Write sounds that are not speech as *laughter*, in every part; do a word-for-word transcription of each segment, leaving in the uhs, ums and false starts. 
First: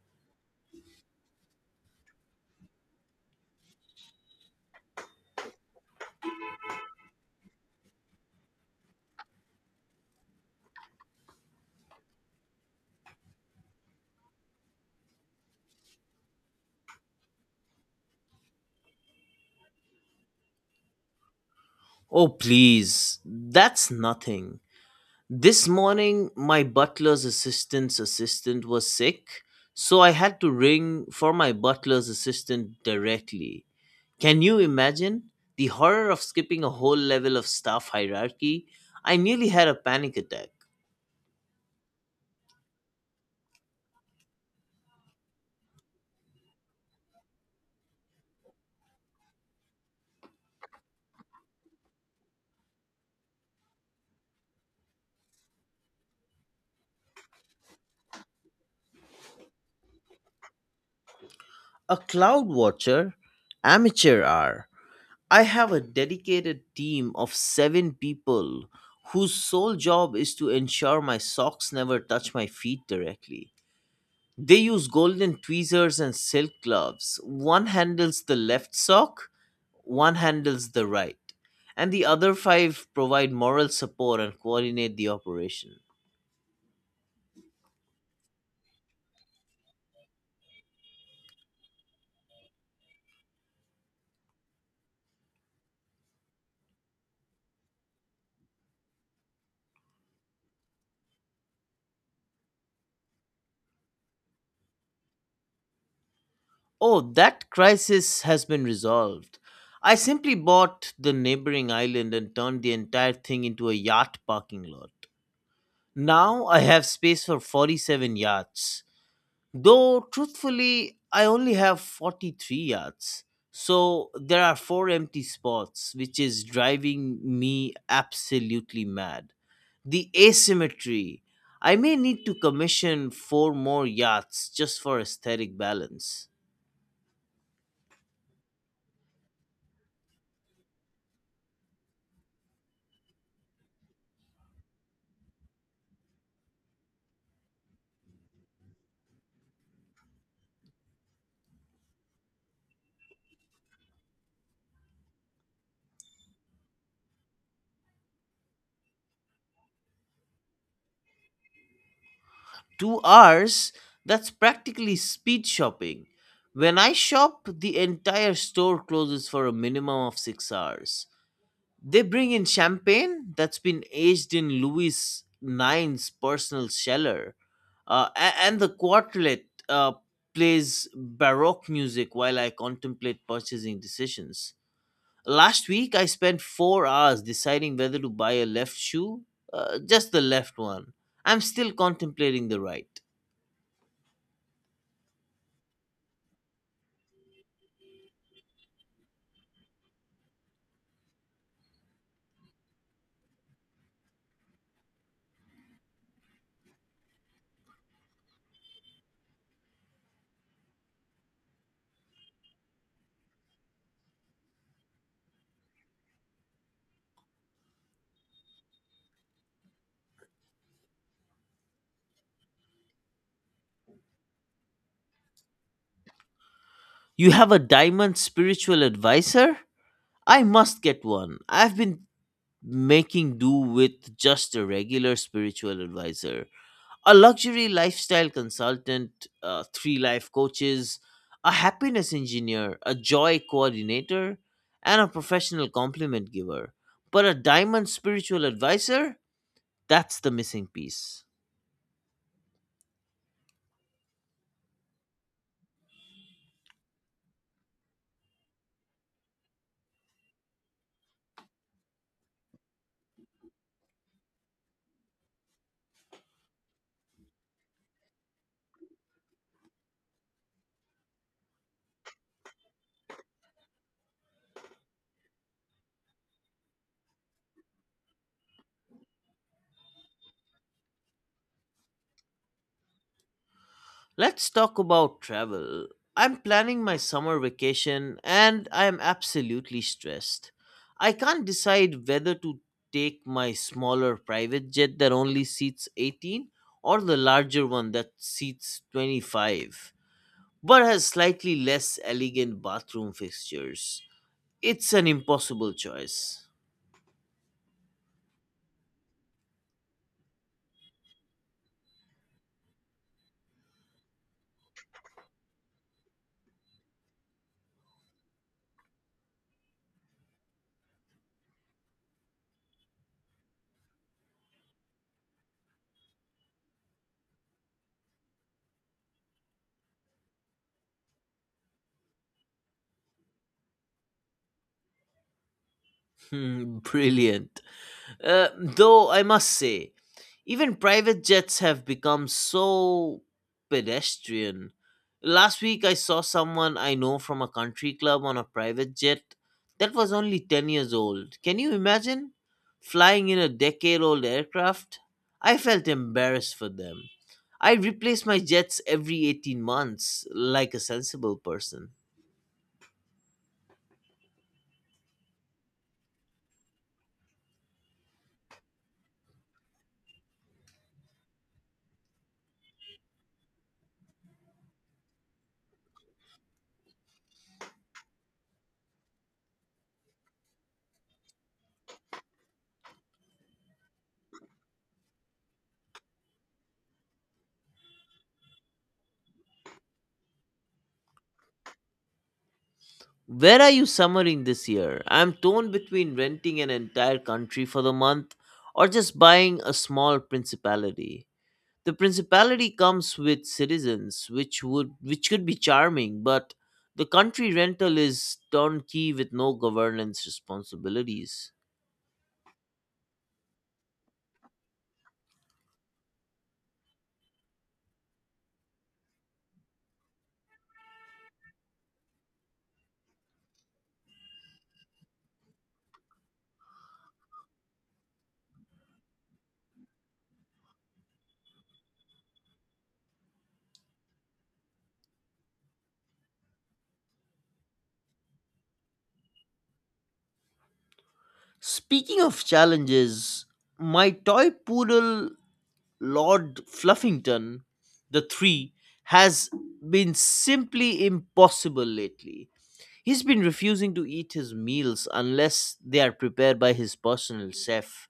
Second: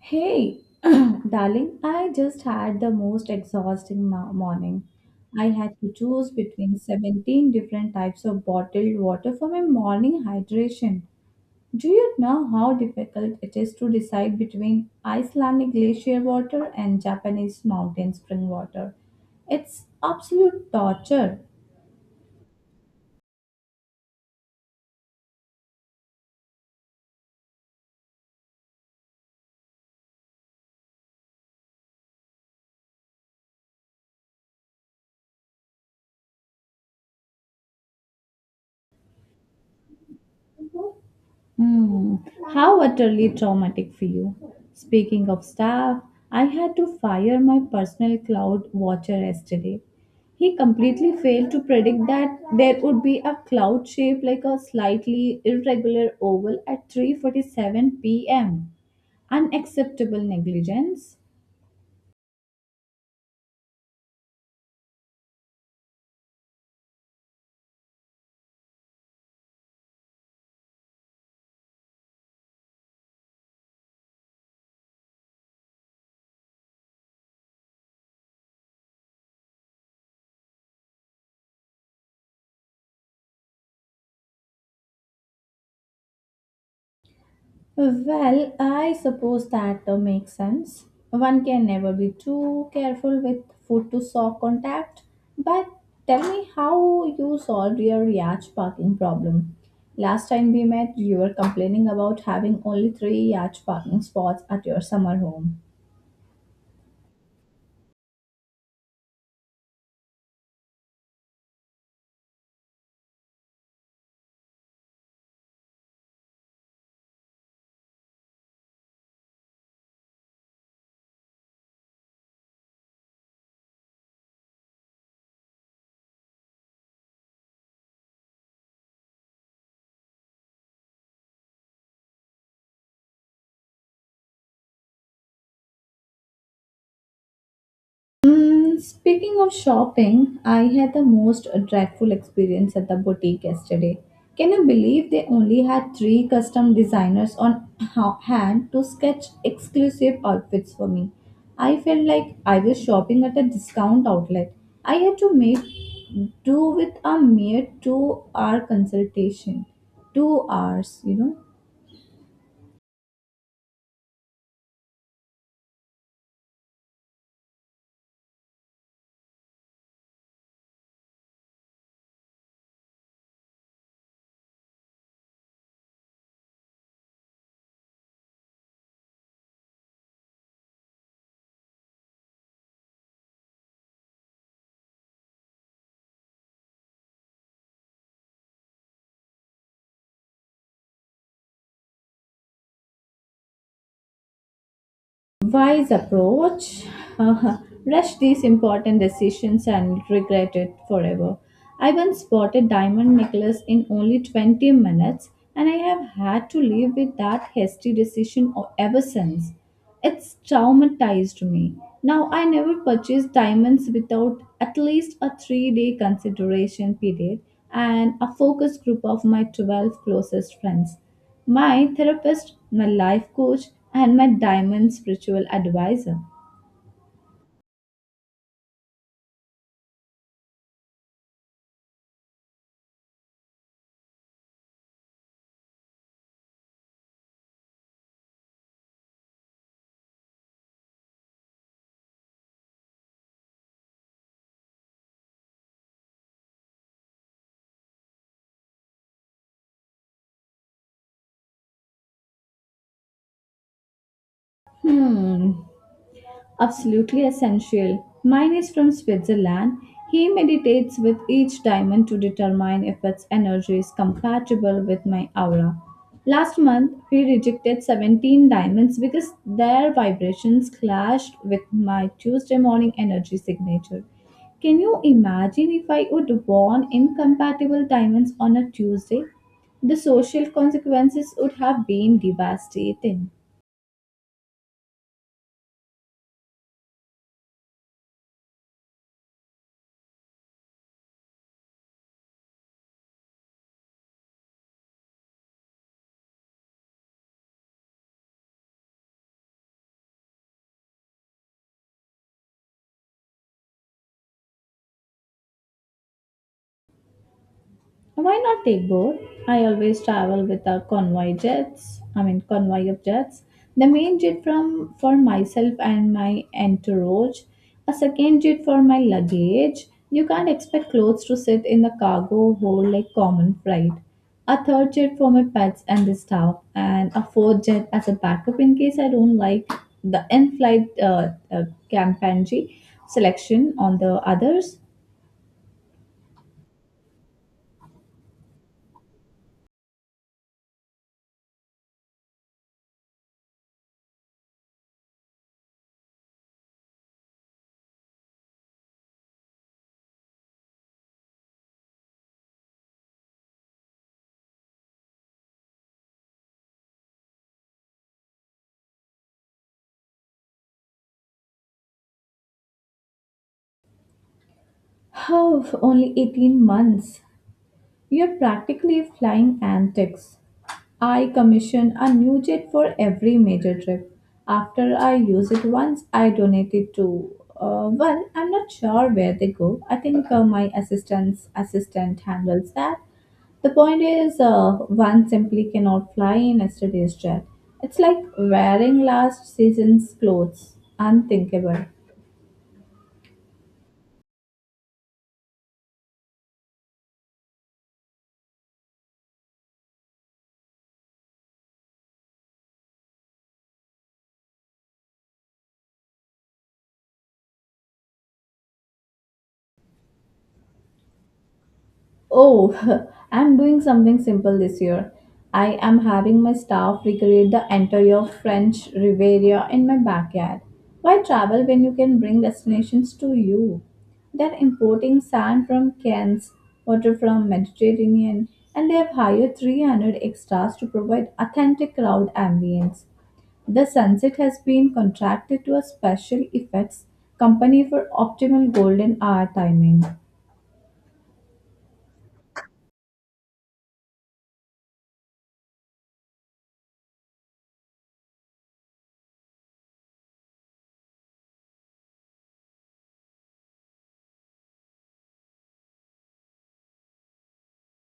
Hey, *clears throat* darling, I just had the most exhausting mo- morning. I had to choose between seventeen different types of bottled water for my morning hydration. Do you know how difficult it is to decide between Icelandic glacier water and Japanese mountain spring water? It's absolute torture. Oh, please, that's nothing. This morning, my butler's assistant's assistant was sick, so I had to ring for my butler's assistant directly. Can you imagine? The horror of skipping a whole level of staff hierarchy. I nearly had a panic attack. Hmm. How utterly traumatic for you. Speaking of staff, I had to fire my personal cloud watcher yesterday. He completely failed to predict that there would be a cloud shaped like a slightly irregular oval at three forty-seven p m. Unacceptable negligence. A cloud watcher? Amateur hour. I have a dedicated team of seven people whose sole job is to ensure my socks never touch my feet directly. They use golden tweezers and silk gloves. One handles the left sock, one handles the right, and the other five provide moral support and coordinate the operation. Well, I suppose that uh, makes sense. One can never be too careful with foot to sock contact. But tell me how you solved your yacht parking problem. Last time we met, you were complaining about having only three yacht parking spots at your summer home. Oh, that crisis has been resolved. I simply bought the neighboring island and turned the entire thing into a yacht parking lot. Now I have space for forty-seven yachts. Though truthfully, I only have forty-three yards. So there are four empty spots, which is driving me absolutely mad. The asymmetry. I may need to commission four more yachts just for aesthetic balance. Mm, speaking of shopping, I had the most dreadful experience at the boutique yesterday. Can you believe they only had three custom designers on ha- hand to sketch exclusive outfits for me? I felt like I was shopping at a discount outlet. I had to make do with a mere two hour consultation. Two hours, you know. Two hours? That's practically speed shopping. When I shop, the entire store closes for a minimum of six hours. They bring in champagne that's been aged in Louis nine's personal cellar, uh, a- and the quartet uh, plays Baroque music while I contemplate purchasing decisions. Last week, I spent four hours deciding whether to buy a left shoe, uh, just the left one. I'm still contemplating the right. Wise approach. Uh, rush these important decisions and regret it forever. I once bought a diamond necklace in only twenty minutes, and I have had to live with that hasty decision o- ever since. It's traumatized me. Now I never purchase diamonds without at least a three day consideration period and a focus group of my twelve closest friends, my therapist, my life coach, and my diamond spiritual advisor. You have a diamond spiritual advisor? I must get one. I've been making do with just a regular spiritual advisor. A luxury lifestyle consultant, uh, three life coaches, a happiness engineer, a joy coordinator, and a professional compliment giver. But a diamond spiritual advisor? That's the missing piece. Hmm, absolutely essential. Mine is from Switzerland. He meditates with each diamond to determine if its energy is compatible with my aura. Last month, he rejected seventeen diamonds because their vibrations clashed with my Tuesday morning energy signature. Can you imagine if I would want incompatible diamonds on a Tuesday? The social consequences would have been devastating. Let's talk about travel. I'm planning my summer vacation and I am absolutely stressed. I can't decide whether to take my smaller private jet that only seats eighteen or the larger one that seats twenty-five, but has slightly less elegant bathroom fixtures. It's an impossible choice. Why not take both? I always travel with a convoy jets. I mean convoy of jets. The main jet from for myself and my entourage. A second jet for my luggage. You can't expect clothes to sit in the cargo hold like common freight. A third jet for my pets and the staff, and a fourth jet as a backup in case I don't like the in-flight uh, uh, campaign selection on the others. Hmm. *laughs* Brilliant. Uh, though I must say, even private jets have become so pedestrian. Last week I saw someone I know from a country club on a private jet that was only ten years old. Can you imagine? Flying in a decade old aircraft? I felt embarrassed for them. I replace my jets every eighteen months like a sensible person. *sighs* Oh, only eighteen months. You're practically flying antics. I commission a new jet for every major trip. After I use it once, I donate it to. Uh, well, I'm not sure where they go. I think uh, my assistant's assistant handles that. The point is, uh, one simply cannot fly in yesterday's jet. It's like wearing last season's clothes. Unthinkable. Where are you summering this year? I'm torn between renting an entire country for the month or just buying a small principality. The principality comes with citizens, which would which could be charming, but the country rental is turnkey with no governance responsibilities. Oh, *laughs* I'm doing something simple this year. I am having my staff recreate the entire French Riviera in my backyard. Why travel when you can bring destinations to you? They're importing sand from Cairns, water from Mediterranean, and they have hired three hundred extras to provide authentic crowd ambience. The sunset has been contracted to a special effects company for optimal golden hour timing. Speaking of challenges, my toy poodle Lord Fluffington, the three, has been simply impossible lately. He's been refusing to eat his meals unless they are prepared by his personal chef,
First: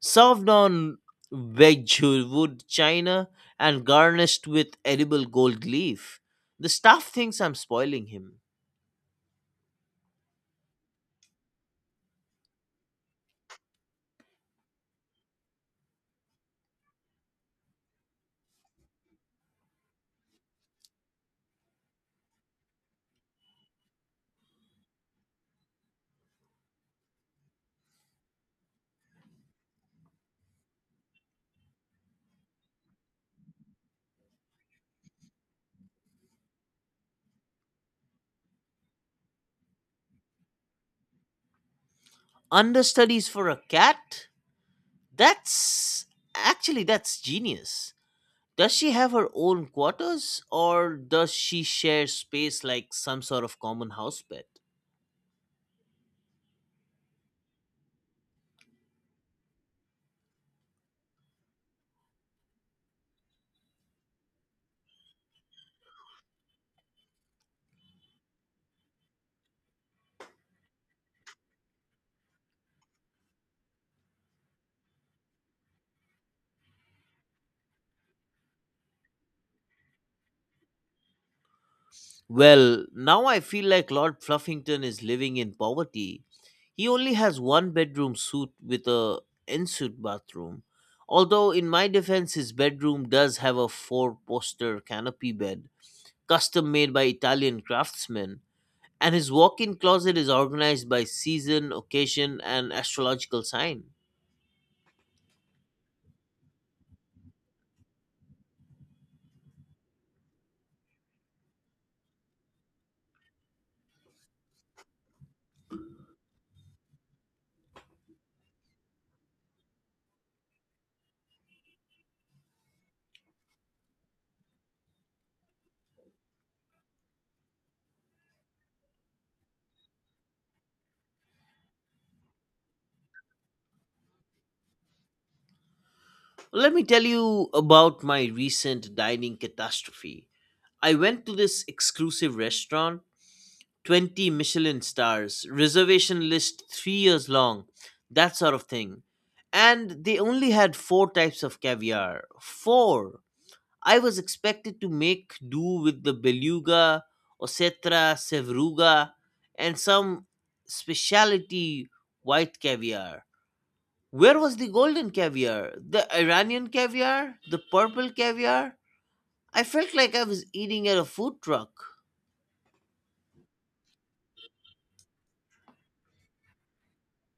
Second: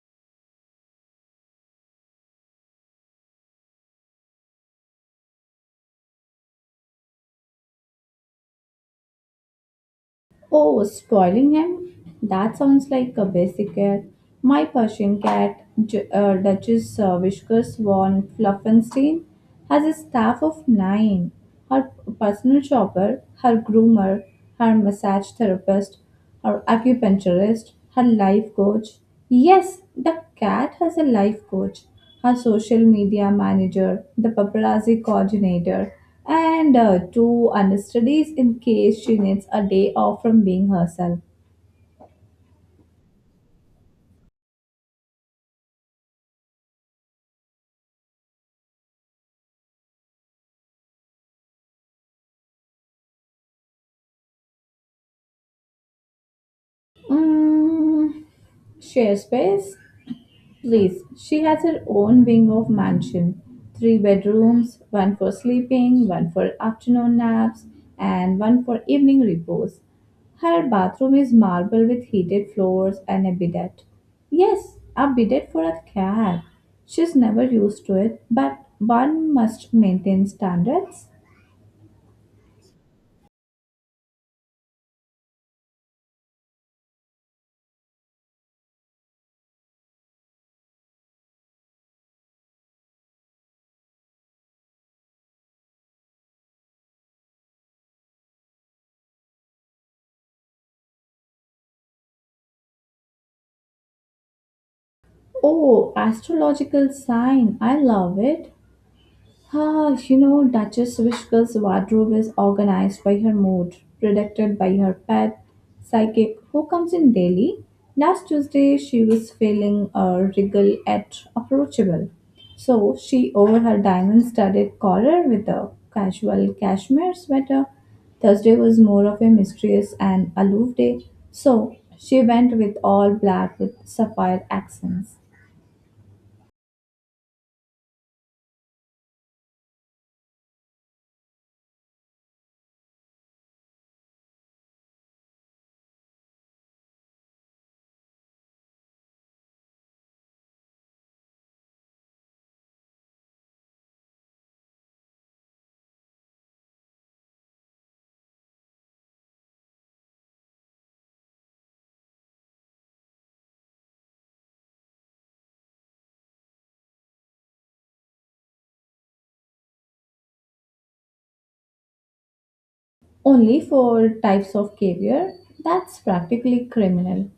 served on Wedgwood china and garnished with edible gold leaf. The staff thinks I'm spoiling him. Oh, spoiling him? That sounds like a basic cat. My Persian cat, Ju- uh, Duchess uh, Whiskers von Fluffenstein, has a staff of nine. Her personal shopper, her groomer, her massage therapist, her acupuncturist, her life coach. Yes, the cat has a life coach, her social media manager, the paparazzi coordinator, and uh, two understudies in case she needs a day off from being herself. Understudies for a cat? That's actually that's genius. Does she have her own quarters or does she share space like some sort of common house pet? Mm, share space? Please, she has her own wing of mansion. Three bedrooms, one for sleeping, one for afternoon naps, and one for evening repose. Her bathroom is marble with heated floors and a bidet. Yes, a bidet for a cat. She's never used to it, but one must maintain standards. Well, now I feel like Lord Fluffington is living in poverty. He only has one bedroom suite with a ensuite bathroom. Although in my defense his bedroom does have a four-poster canopy bed, custom made by Italian craftsmen, and his walk-in closet is organized by season, occasion, and astrological sign. Oh, astrological sign. I love it. Ah, you know, Duchess Wishka's wardrobe is organized by her mood, predicted by her pet psychic who comes in daily. Last Tuesday, she was feeling uh, regal yet approachable. So she over her diamond studded collar with a casual cashmere sweater. Thursday was more of a mysterious and aloof day. So she went with all black with sapphire accents. Let me tell you about my recent dining catastrophe. I went to this exclusive restaurant, twenty Michelin stars, reservation list three years long, that sort of thing. And they only had four types of caviar. Four! I was expected to make do with the beluga, ossetra, sevruga, and some specialty white caviar. Where was the golden caviar? The Iranian caviar? The purple caviar? I felt like I was eating at a food truck. Only four types of caviar? That's practically criminal.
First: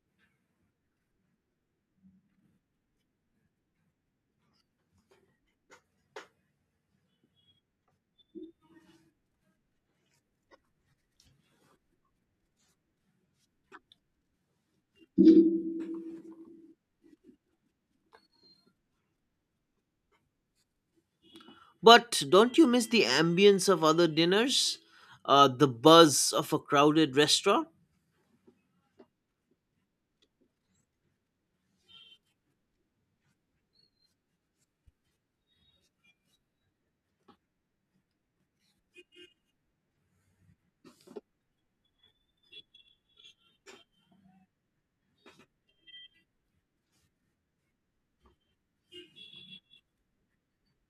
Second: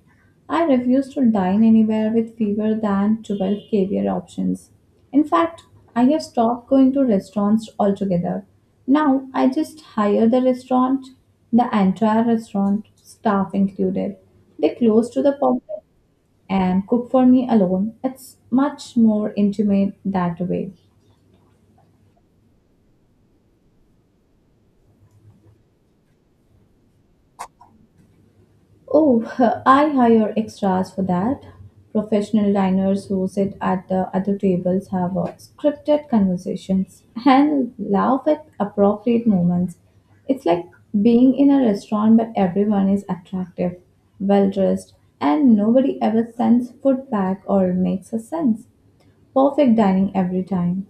I refuse to dine anywhere with fewer than twelve caviar options. In fact, I have stopped going to restaurants altogether. Now I just hire the restaurant, the entire restaurant, staff included. They close to the public and cook for me alone. It's much more intimate that way. But don't you miss the ambience of other dinners? Uh, the buzz of a crowded restaurant? Oh, *laughs* I hire extras for that. Professional diners who sit at the other tables have uh, scripted conversations and laugh at appropriate moments. It's like being in a restaurant, but everyone is attractive, well dressed, and nobody ever sends food back or makes a sense. Perfect dining every time.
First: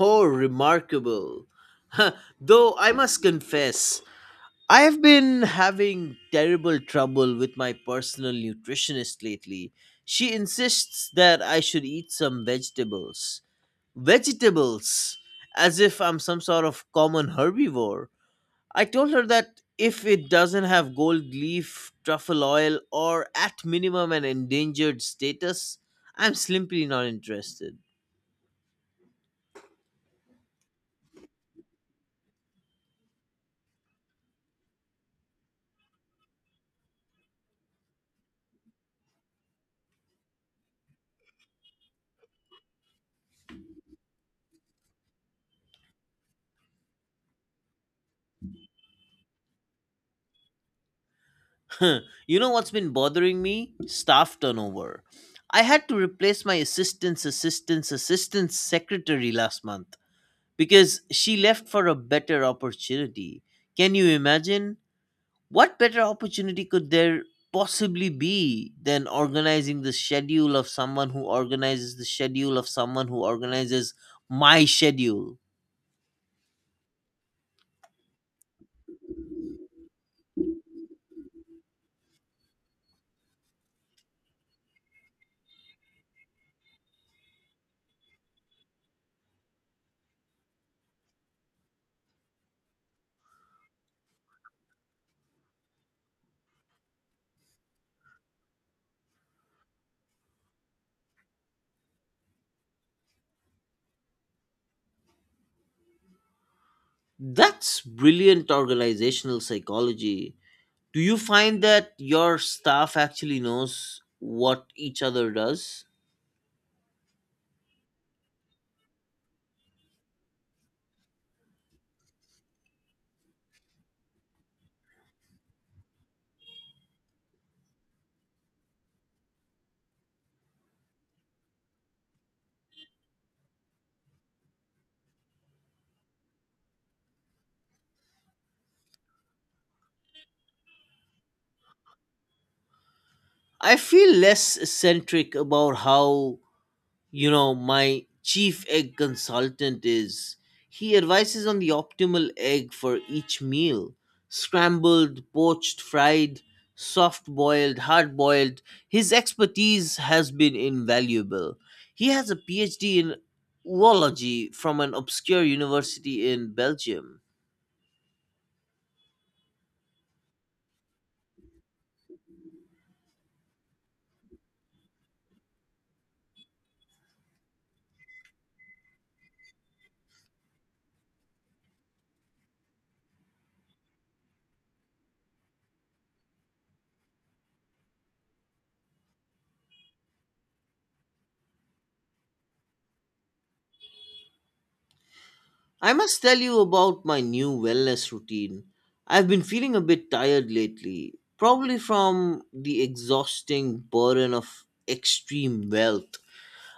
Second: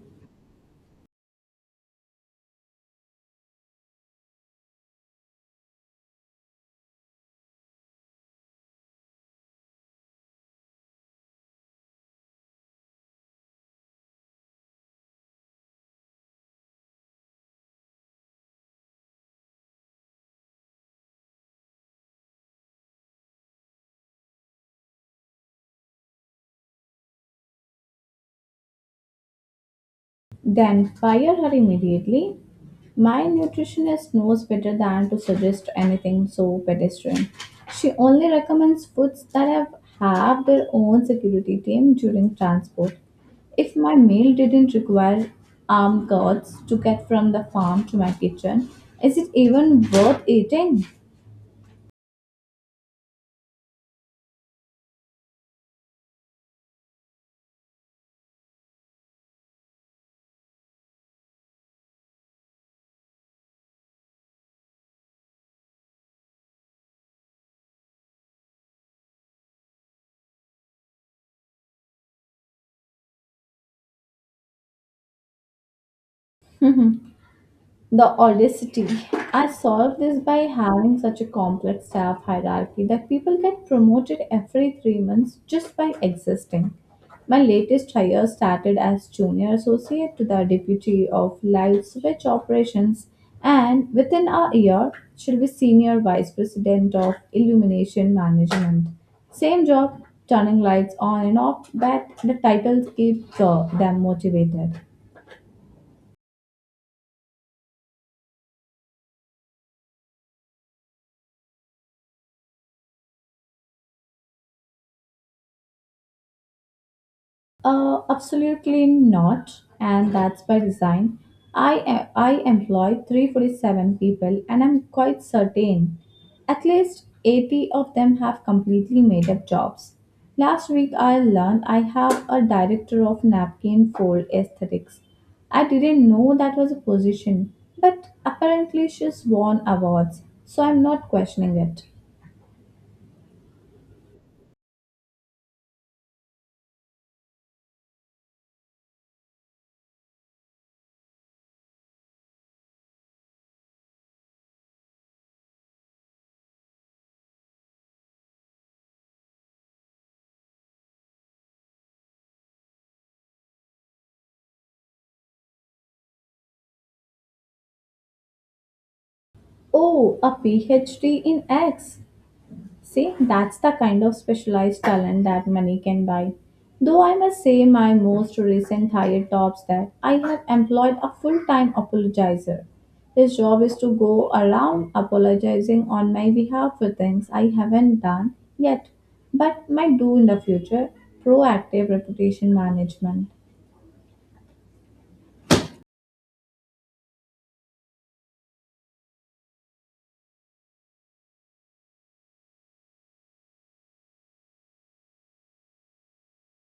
Oh, remarkable. *laughs* Huh. Though I must confess, I have been having terrible trouble with my personal nutritionist lately. She insists that I should eat some vegetables. Vegetables! As if I'm some sort of common herbivore. I told her that if it doesn't have gold leaf, truffle oil, or at minimum an endangered status, I'm simply not interested. *laughs* Then fire her immediately. My nutritionist knows better than to suggest anything so pedestrian. She only recommends foods that have, have their own security team during transport. If my meal didn't require armed guards to get from the farm to my kitchen, is it even worth eating? Huh. You know what's been bothering me? Staff turnover. I had to replace my assistant's assistant's assistant's secretary last month because she left for a better opportunity. Can you imagine? What better opportunity could there possibly be than organizing the schedule of someone who organizes the schedule of someone who organizes my schedule? The audacity. I solved this by having such a complex staff hierarchy that people get promoted every three months just by existing. My latest hire started as junior associate to the deputy of live switch operations, and within a year, she'll be senior vice president of illumination management. Same job, turning lights on and off, but the titles keep uh, them motivated. That's brilliant organizational psychology. Do you find that your staff actually knows what each other does? Uh, absolutely not, and that's by design. I, I employ three hundred forty-seven people, and I'm quite certain at least eighty of them have completely made up jobs. Last week, I learned I have a director of napkin fold aesthetics. I didn't know that was a position, but apparently she's won awards, so I'm not questioning it. I feel less eccentric about how, You know, my chief egg consultant is. He advises on the optimal egg for each meal: scrambled, poached, fried, soft boiled, hard boiled. His expertise has been invaluable. He has a PhD in oology from an obscure university in Belgium. Oh, a PhD in X. See, that's the kind of specialized talent that money can buy. Though I must say, my most recent hire tops that I have employed a full time apologizer. His job is to go around apologizing on my behalf for things I haven't done yet, but might do in the future. Proactive reputation management. I must tell you about my new wellness routine. I've been feeling a bit tired lately, probably from the exhausting burden of extreme wealth.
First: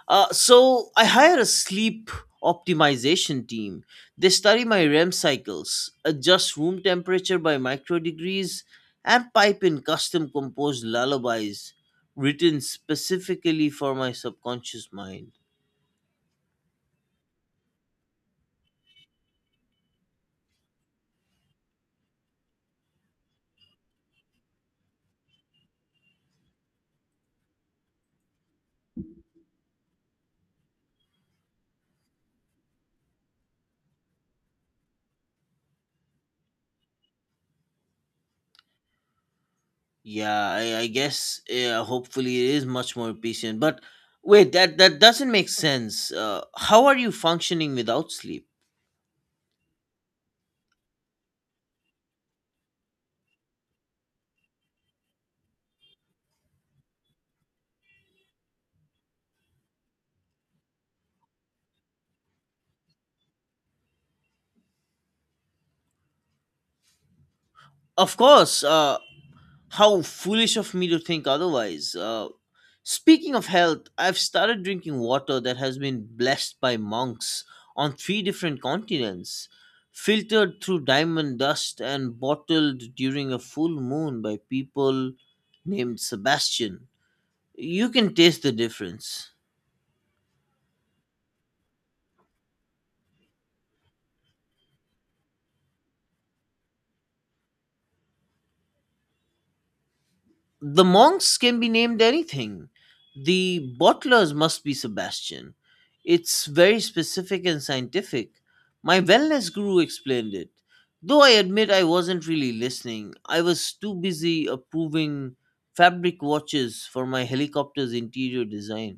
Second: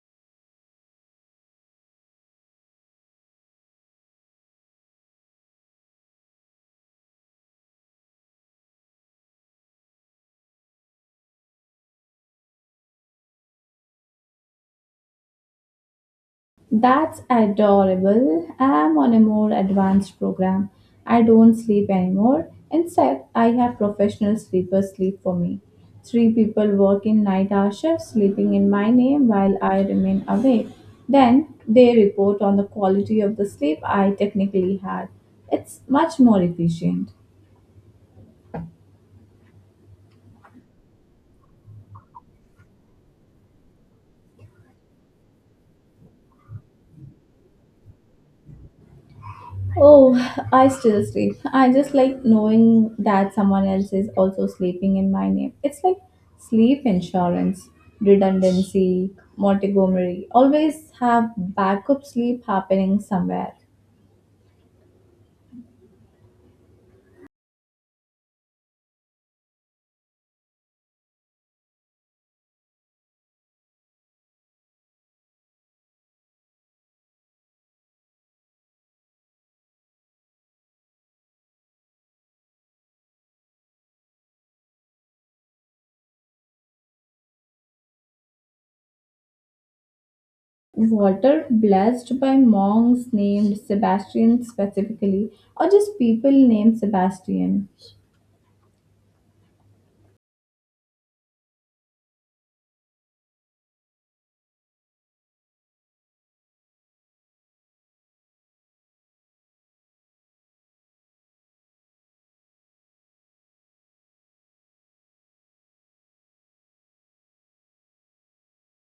Uh, so I hire a sleep optimization team. They study my REM cycles, adjust room temperature by micro degrees, and pipe in custom composed lullabies written specifically for my subconscious mind. That's adorable. I'm on a more advanced program. I don't sleep anymore. Instead, I have professional sleepers sleep for me. Three people work in night hour shifts, sleeping in my name while I remain awake. Then they report on the quality of the sleep I technically had. It's much more efficient. Yeah, I, I guess, yeah, hopefully it is much more efficient. But wait, that that doesn't make sense. Uh, how are you functioning without sleep? Oh, I still sleep. I just like knowing that someone else is also sleeping in my name. It's like sleep insurance, redundancy, Montgomery. Always have backup sleep happening somewhere. Of course. Uh, how foolish of me to think otherwise. Uh, speaking of health, I've started drinking water that has been blessed by monks on three different continents, filtered through diamond dust and bottled during a full moon by people named Sebastian. You can taste the difference. Water blessed by monks named Sebastian specifically, or just people named Sebastian. The monks can be named anything. The butlers must be Sebastian. It's very specific and scientific. My wellness guru explained it. Though I admit I wasn't really listening, I was too busy approving fabric watches for my helicopter's interior design.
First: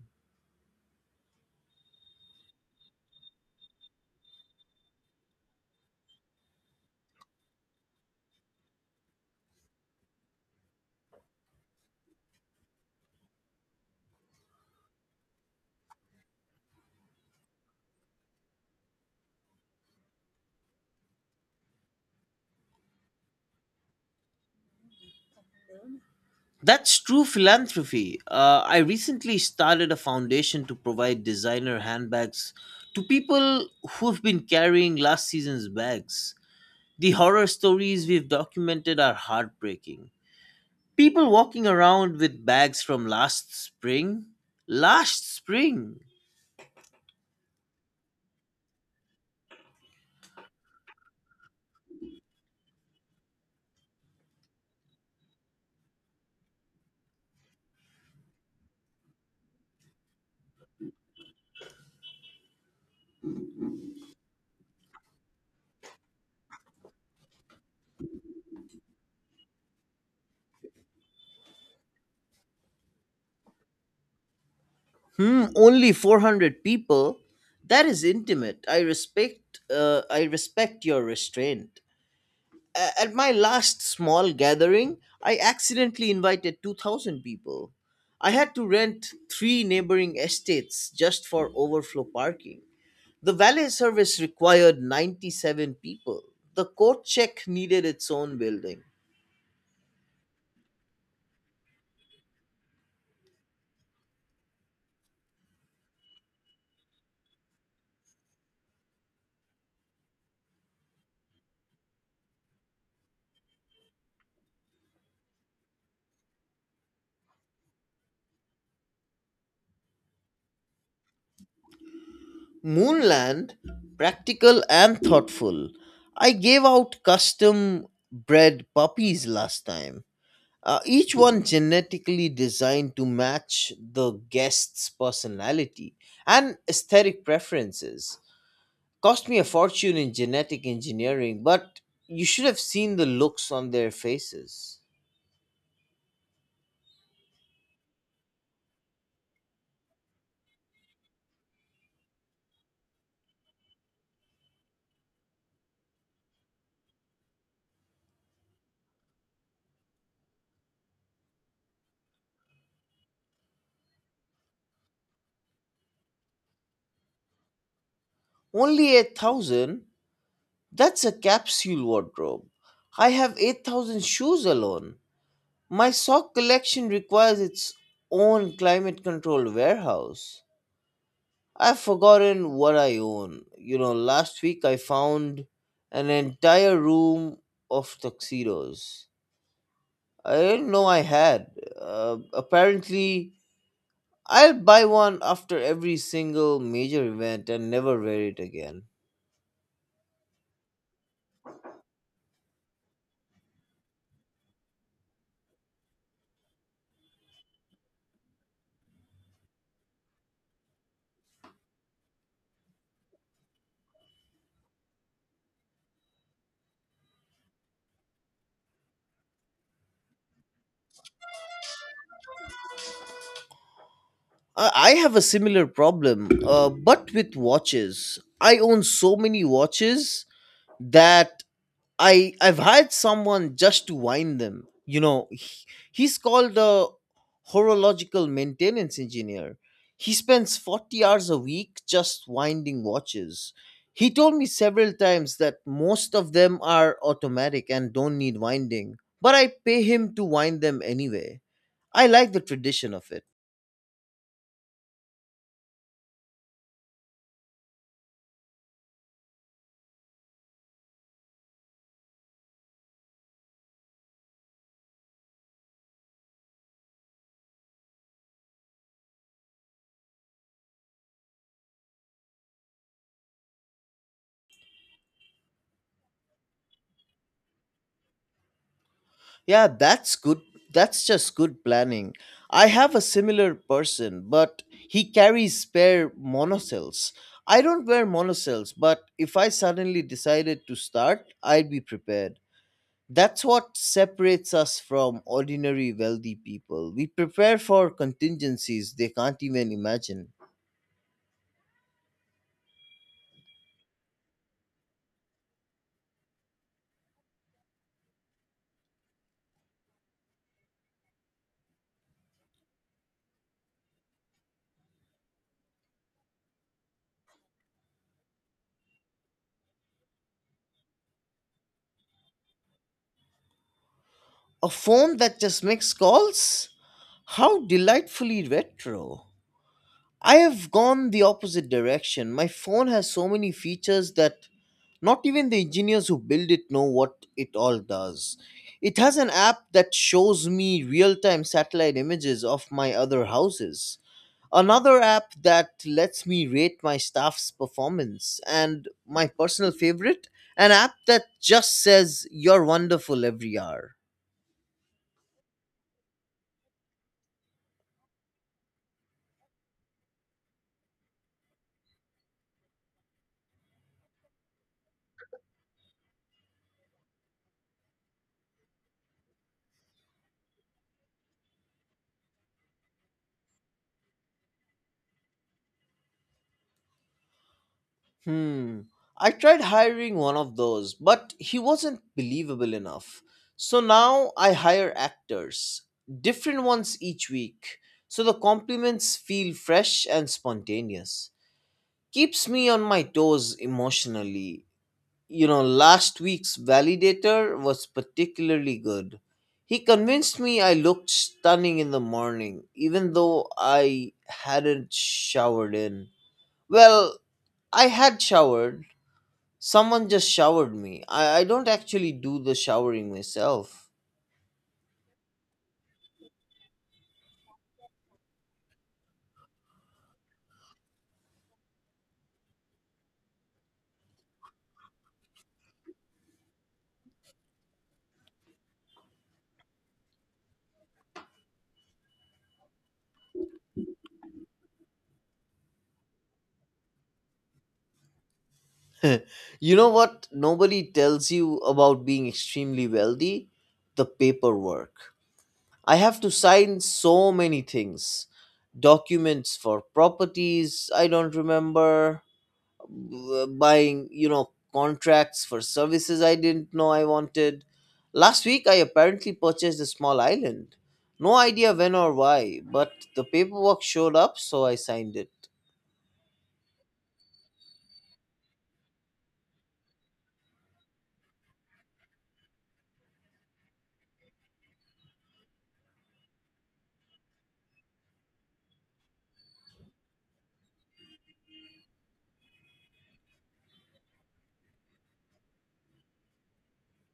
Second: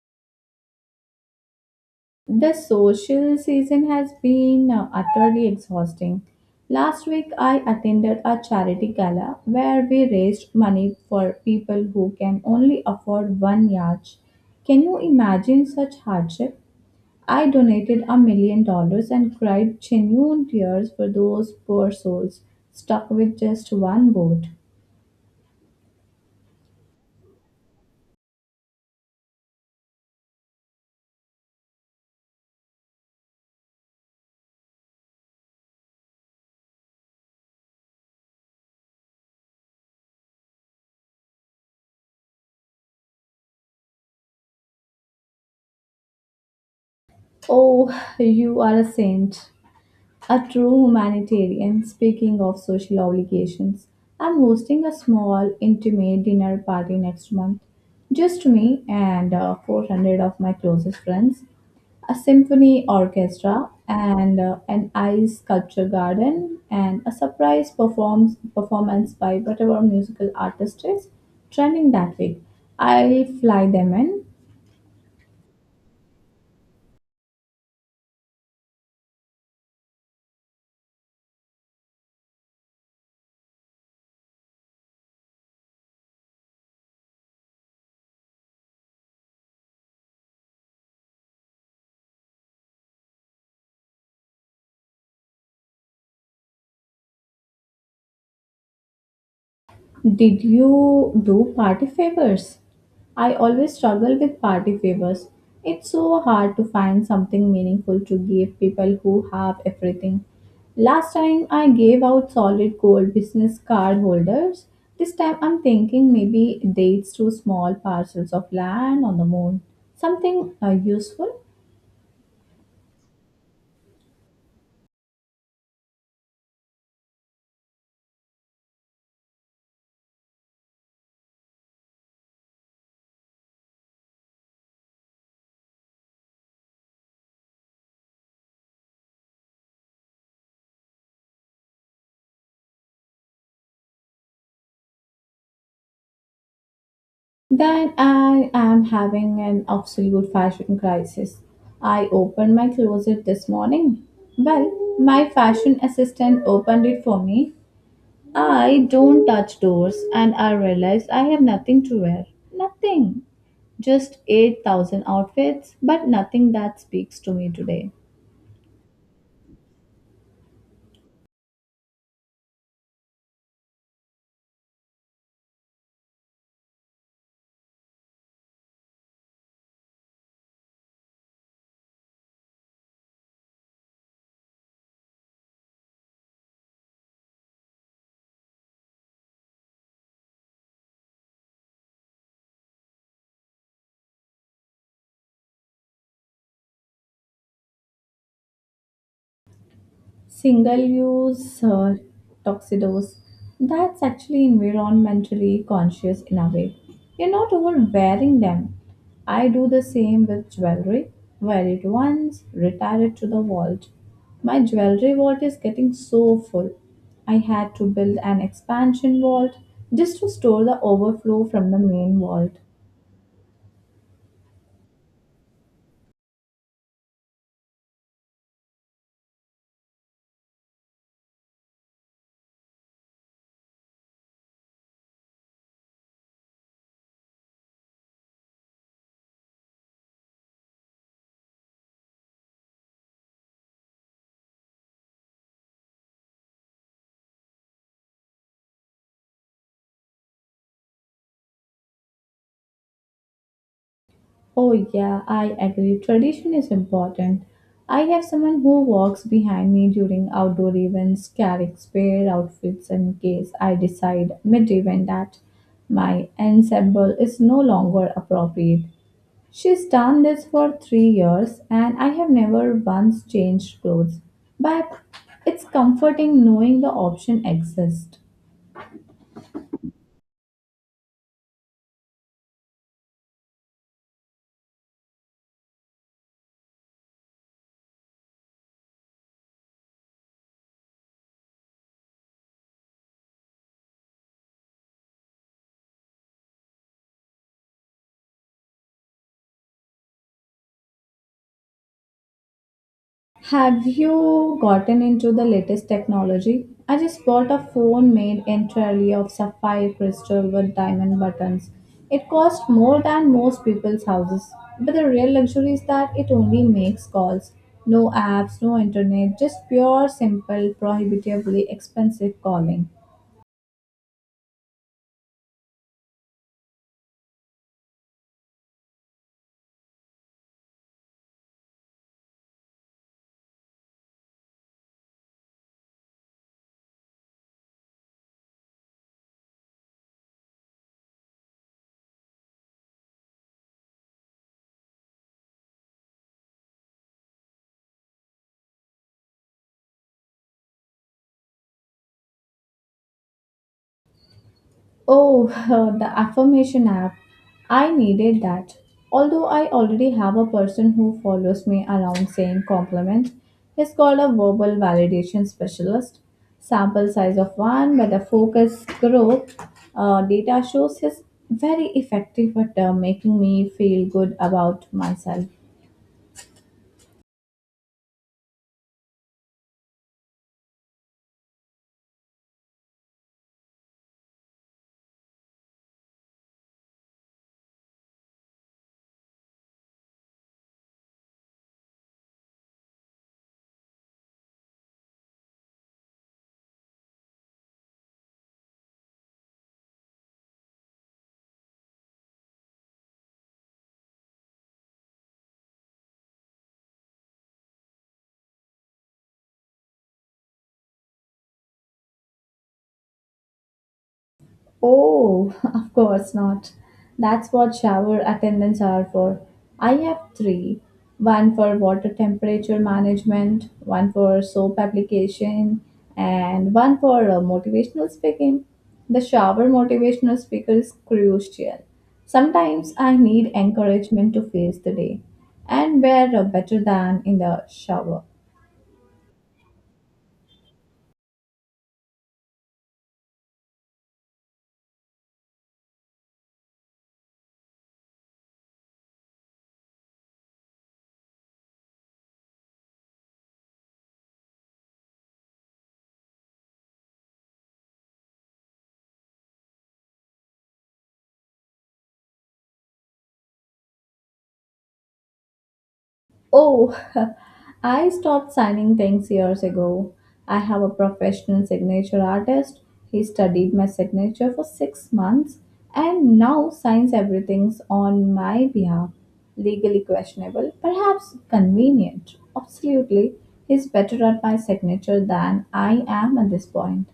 The social season has been uh, utterly exhausting. Last week, I attended a charity gala where we raised money for people who can only afford one yacht. Can you imagine such hardship? I donated a million dollars and cried genuine tears for those poor souls stuck with just one boat. That's true philanthropy. Uh, I recently started a foundation to provide designer handbags to people who've been carrying last season's bags. The horror stories we've documented are heartbreaking. People walking around with bags from last spring? Last spring? Oh, you are a saint. A true humanitarian, speaking of social obligations, I'm hosting a small, intimate dinner party next month. Just me and uh, four hundred of my closest friends, a symphony orchestra, and uh, an ice sculpture garden, and a surprise performs, performance by whatever musical artist is trending that week. I'll fly them in. Hmm, only four hundred people? That is intimate. I respect, uh, I respect your restraint. A- At my last small gathering, I accidentally invited two thousand people. I had to rent three neighboring estates just for overflow parking. The valet service required ninety-seven people. The coat check needed its own building. Did you do party favors? I always struggle with party favors. It's so hard to find something meaningful to give people who have everything. Last time I gave out solid gold business card holders. This time I'm thinking maybe dates to small parcels of land on the moon. Something uh, useful? Moonland, practical and thoughtful. I gave out custom bred puppies last time, uh, each one genetically designed to match the guest's personality and aesthetic preferences. Cost me a fortune in genetic engineering, but you should have seen the looks on their faces. that I am having an absolute fashion crisis. I opened my closet this morning. Well, my fashion assistant opened it for me. I don't touch doors and I realized I have nothing to wear. Nothing. Just eight thousand outfits, but nothing that speaks to me today. Only eight thousand? That's a capsule wardrobe. I have eight thousand shoes alone. My sock collection requires its own climate controlled warehouse. I've forgotten what I own. You know, last week I found an entire room of tuxedos I didn't know I had. Uh, apparently, I'll buy one after every single major event and never wear it again. Single use uh, tuxedos, that's actually environmentally conscious in a way. You're not overwearing them. I do the same with jewelry. Wear it once, retire it to the vault. My jewelry vault is getting so full. I had to build an expansion vault just to store the overflow from the main vault. Uh, I have a similar problem, uh, but with watches. I own so many watches that I I've hired someone just to wind them. You know, he- he's called a horological maintenance engineer. He spends forty hours a week just winding watches. He told me several times that most of them are automatic and don't need winding, but I pay him to wind them anyway. I like the tradition of it. Oh, yeah, I agree. Tradition is important. I have someone who walks behind me during outdoor events, carrying spare outfits in case I decide mid event that my ensemble is no longer appropriate. She's done this for three years, and I have never once changed clothes. But it's comforting knowing the option exists. Yeah, that's good. That's just good planning. I have a similar person, but he carries spare monocells. I don't wear monocells, but if I suddenly decided to start, I'd be prepared. That's what separates us from ordinary wealthy people. We prepare for contingencies they can't even imagine. Have you gotten into the latest technology? I just bought a phone made entirely of sapphire crystal with diamond buttons. It cost more than most people's houses, but the real luxury is that it only makes calls. No apps, no internet, just pure, simple, prohibitively expensive calling. A phone that just makes calls? How delightfully retro. I have gone the opposite direction. My phone has so many features that not even the engineers who build it know what it all does. It has an app that shows me real time satellite images of my other houses, another app that lets me rate my staff's performance, and my personal favorite, an app that just says, "You're wonderful," every hour. Oh, *laughs* the affirmation app. I needed that. Although I already have a person who follows me around saying compliments. He's called a verbal validation specialist. Sample size of one, but the focus group uh, data shows he's very effective at uh, making me feel good about myself. Hmm. I tried hiring one of those, but he wasn't believable enough. So now I hire actors, different ones each week, so the compliments feel fresh and spontaneous. Keeps me on my toes emotionally. You know, last week's validator was particularly good. He convinced me I looked stunning in the morning, even though I hadn't showered in. Well, I had showered. Someone just showered me. I, I don't actually do the showering myself. Oh, *laughs* of course not. That's what shower attendants are for. I have three, one for water temperature management, one for soap application, and one for uh, motivational speaking. The shower motivational speaker is crucial. Sometimes I need encouragement to face the day, and we're uh, better than in the shower. *laughs* You know what? Nobody tells you about being extremely wealthy? The paperwork. I have to sign so many things, documents for properties I don't remember, w- buying you know contracts for services I didn't know I wanted. Last week I apparently purchased a small island, no idea when or why, but the paperwork showed up, so I signed it. Oh, *laughs* I stopped signing things years ago. I have a professional signature artist. He studied my signature for six months and now signs everything on my behalf. Legally questionable, perhaps convenient. Absolutely, he's better at my signature than I am at this point.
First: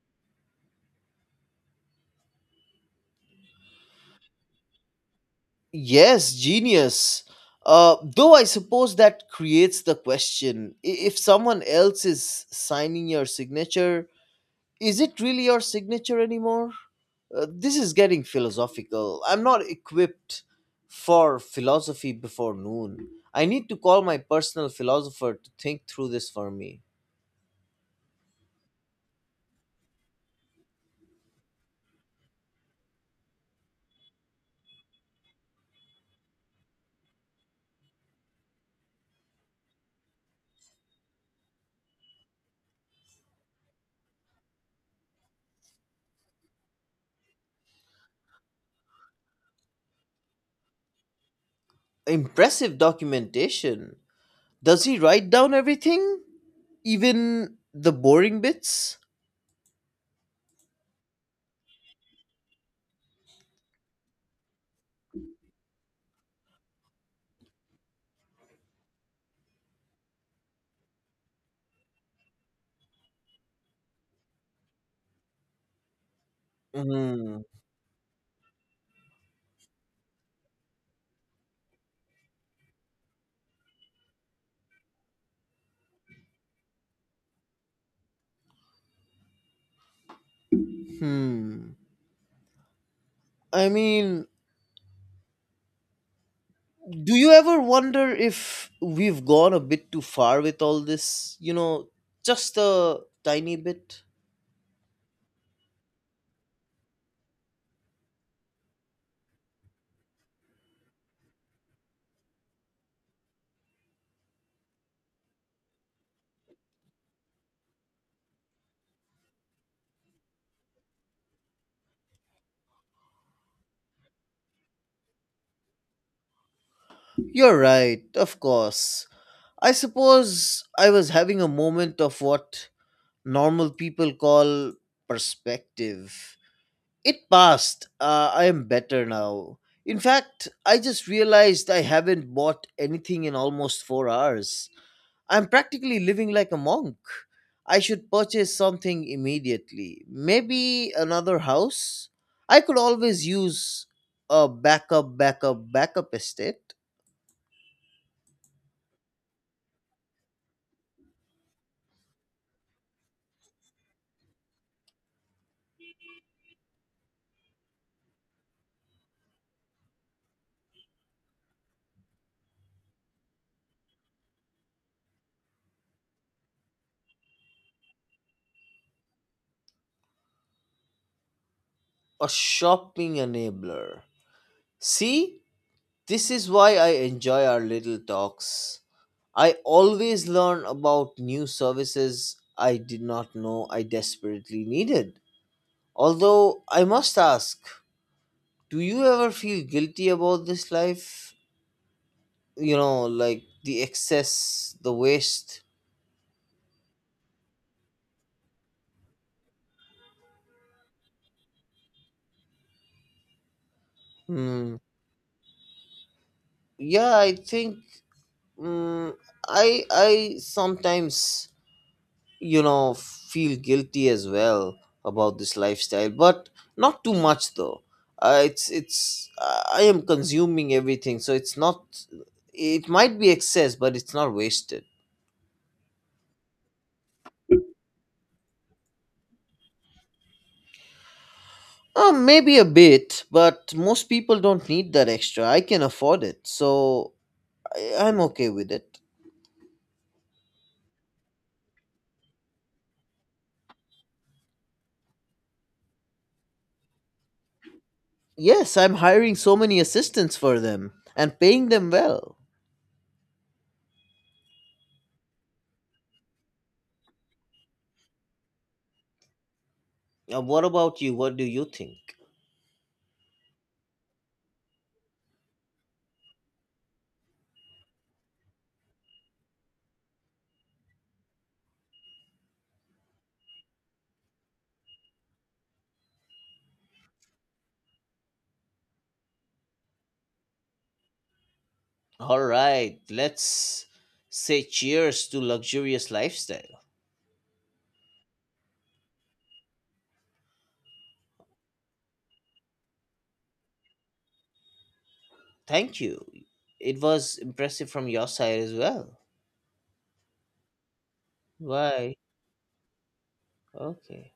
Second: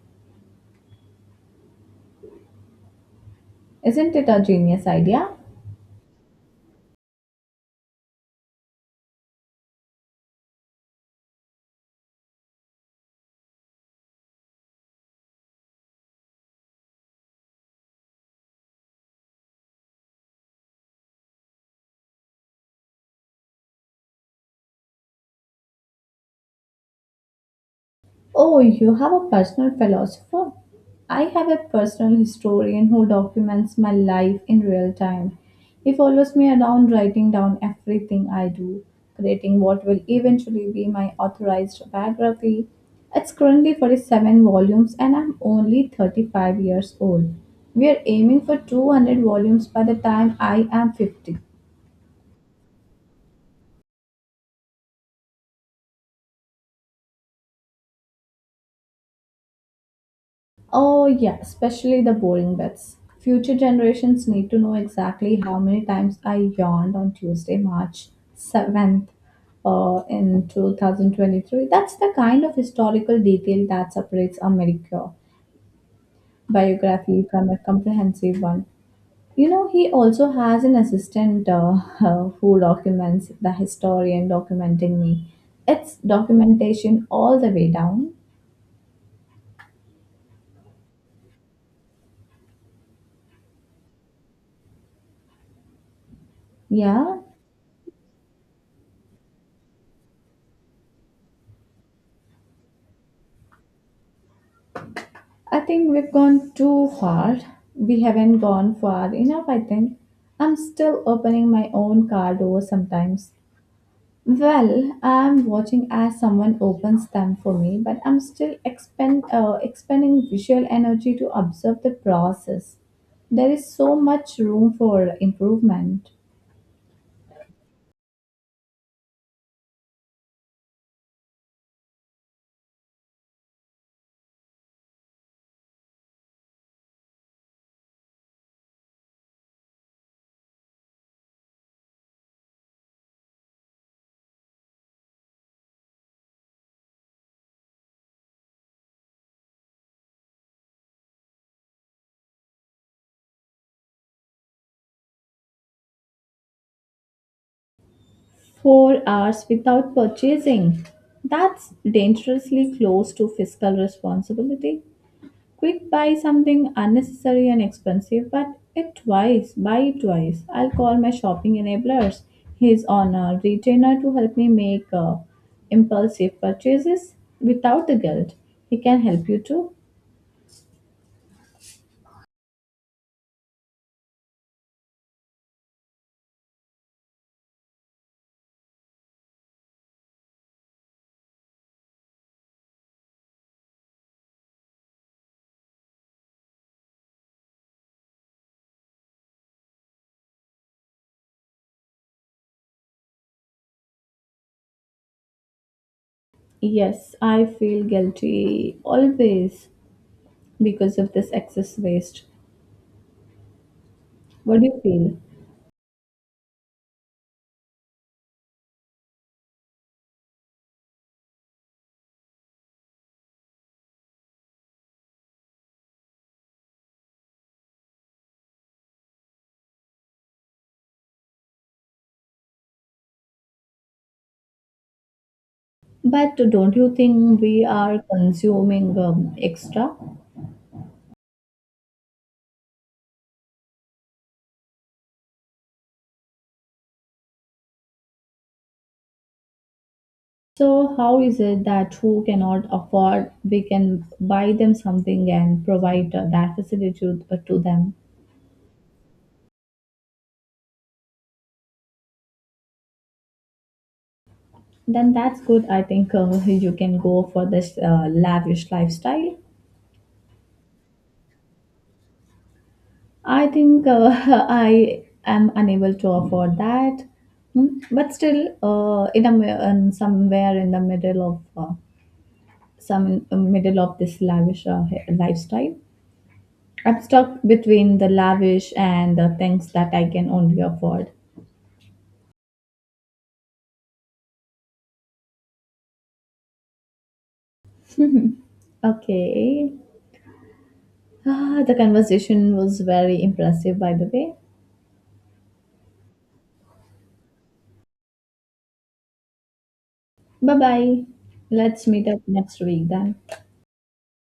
Isn't it a genius idea? Yes, genius. Uh, though I suppose that creates the question, I- if someone else is signing your signature, is it really your signature anymore? Uh, this is getting philosophical. I'm not equipped for philosophy before noon. I need to call my personal philosopher to think through this for me. Oh, you have a personal philosopher? I have a personal historian who documents my life in real time. He follows me around, writing down everything I do, creating what will eventually be my authorized biography. It's currently forty-seven volumes and I'm only thirty-five years old. We are aiming for two hundred volumes by the time I am fifty. Impressive documentation. Does he write down everything? Even the boring bits? Oh, yeah, especially the boring bits. Future generations need to know exactly how many times I yawned on Tuesday, March seventh, uh, in two thousand twenty-three. That's the kind of historical detail that separates a mediocre biography Hmm. from a comprehensive one. You know, he also has an assistant uh, *laughs* who documents the historian documenting me. It's documentation all the way down. Hmm. I mean, do Yeah, you ever wonder if we've gone a bit too far with all this? You know, just a tiny bit? I think we've gone too far. We haven't gone far enough, I think. I'm still opening my own car doors sometimes. Well, I'm watching as someone opens them for me, but I'm still expend, uh, expending visual energy to observe the process. There is so much room for improvement. You're right, of course. I suppose I was having a moment of what normal people call perspective. It passed. Uh, I am better now. In fact, I just realized I haven't bought anything in almost four hours. I'm practically living like a monk. I should purchase something immediately. Maybe another house? I could always use a backup, backup, backup estate. Four hours without purchasing. That's dangerously close to fiscal responsibility. Quick buy something unnecessary and expensive, but it twice, buy it twice. I'll call my shopping enablers. He's on a retainer to help me make uh, impulsive purchases without the guilt. He can help you too. A shopping enabler. See, this is why I enjoy our little talks. I always learn about new services I did not know I desperately needed. Although, I must ask, do you ever feel guilty about this life? You know, like the excess, the waste? Yes, I feel guilty always because of this excess waste. What do Hmm. you feel? Yeah, I think, mm, I I sometimes, you know feel guilty as well about this lifestyle, but not too much, though. Uh, it's it's uh, I am consuming everything, so it's not, it might be excess, but it's not wasted. But don't you think we are consuming um, extra? Uh, maybe a bit, but most people don't need that extra. I can afford it, so I, i'm okay with it. So, how is it that who cannot afford, we can buy them something and provide uh, that facility to, uh, to them? Yes, I'm hiring so many assistants for them and paying them well. Then that's good. I think uh, you can go for this uh, lavish lifestyle. Uh, what about you, what do you think? I think uh, *laughs* I am unable to afford that, Hmm. but still, uh, in a mi- in somewhere in the middle of uh, some uh, middle of this lavish uh, lifestyle, I'm stuck between the lavish and the things that I can only afford. All right, let's say cheers to luxurious lifestyle. Okay. Ah, the conversation was very impressive, by the way. Thank you. It was impressive from your side as well. Bye bye. Let's meet Why? up next week then. Okay.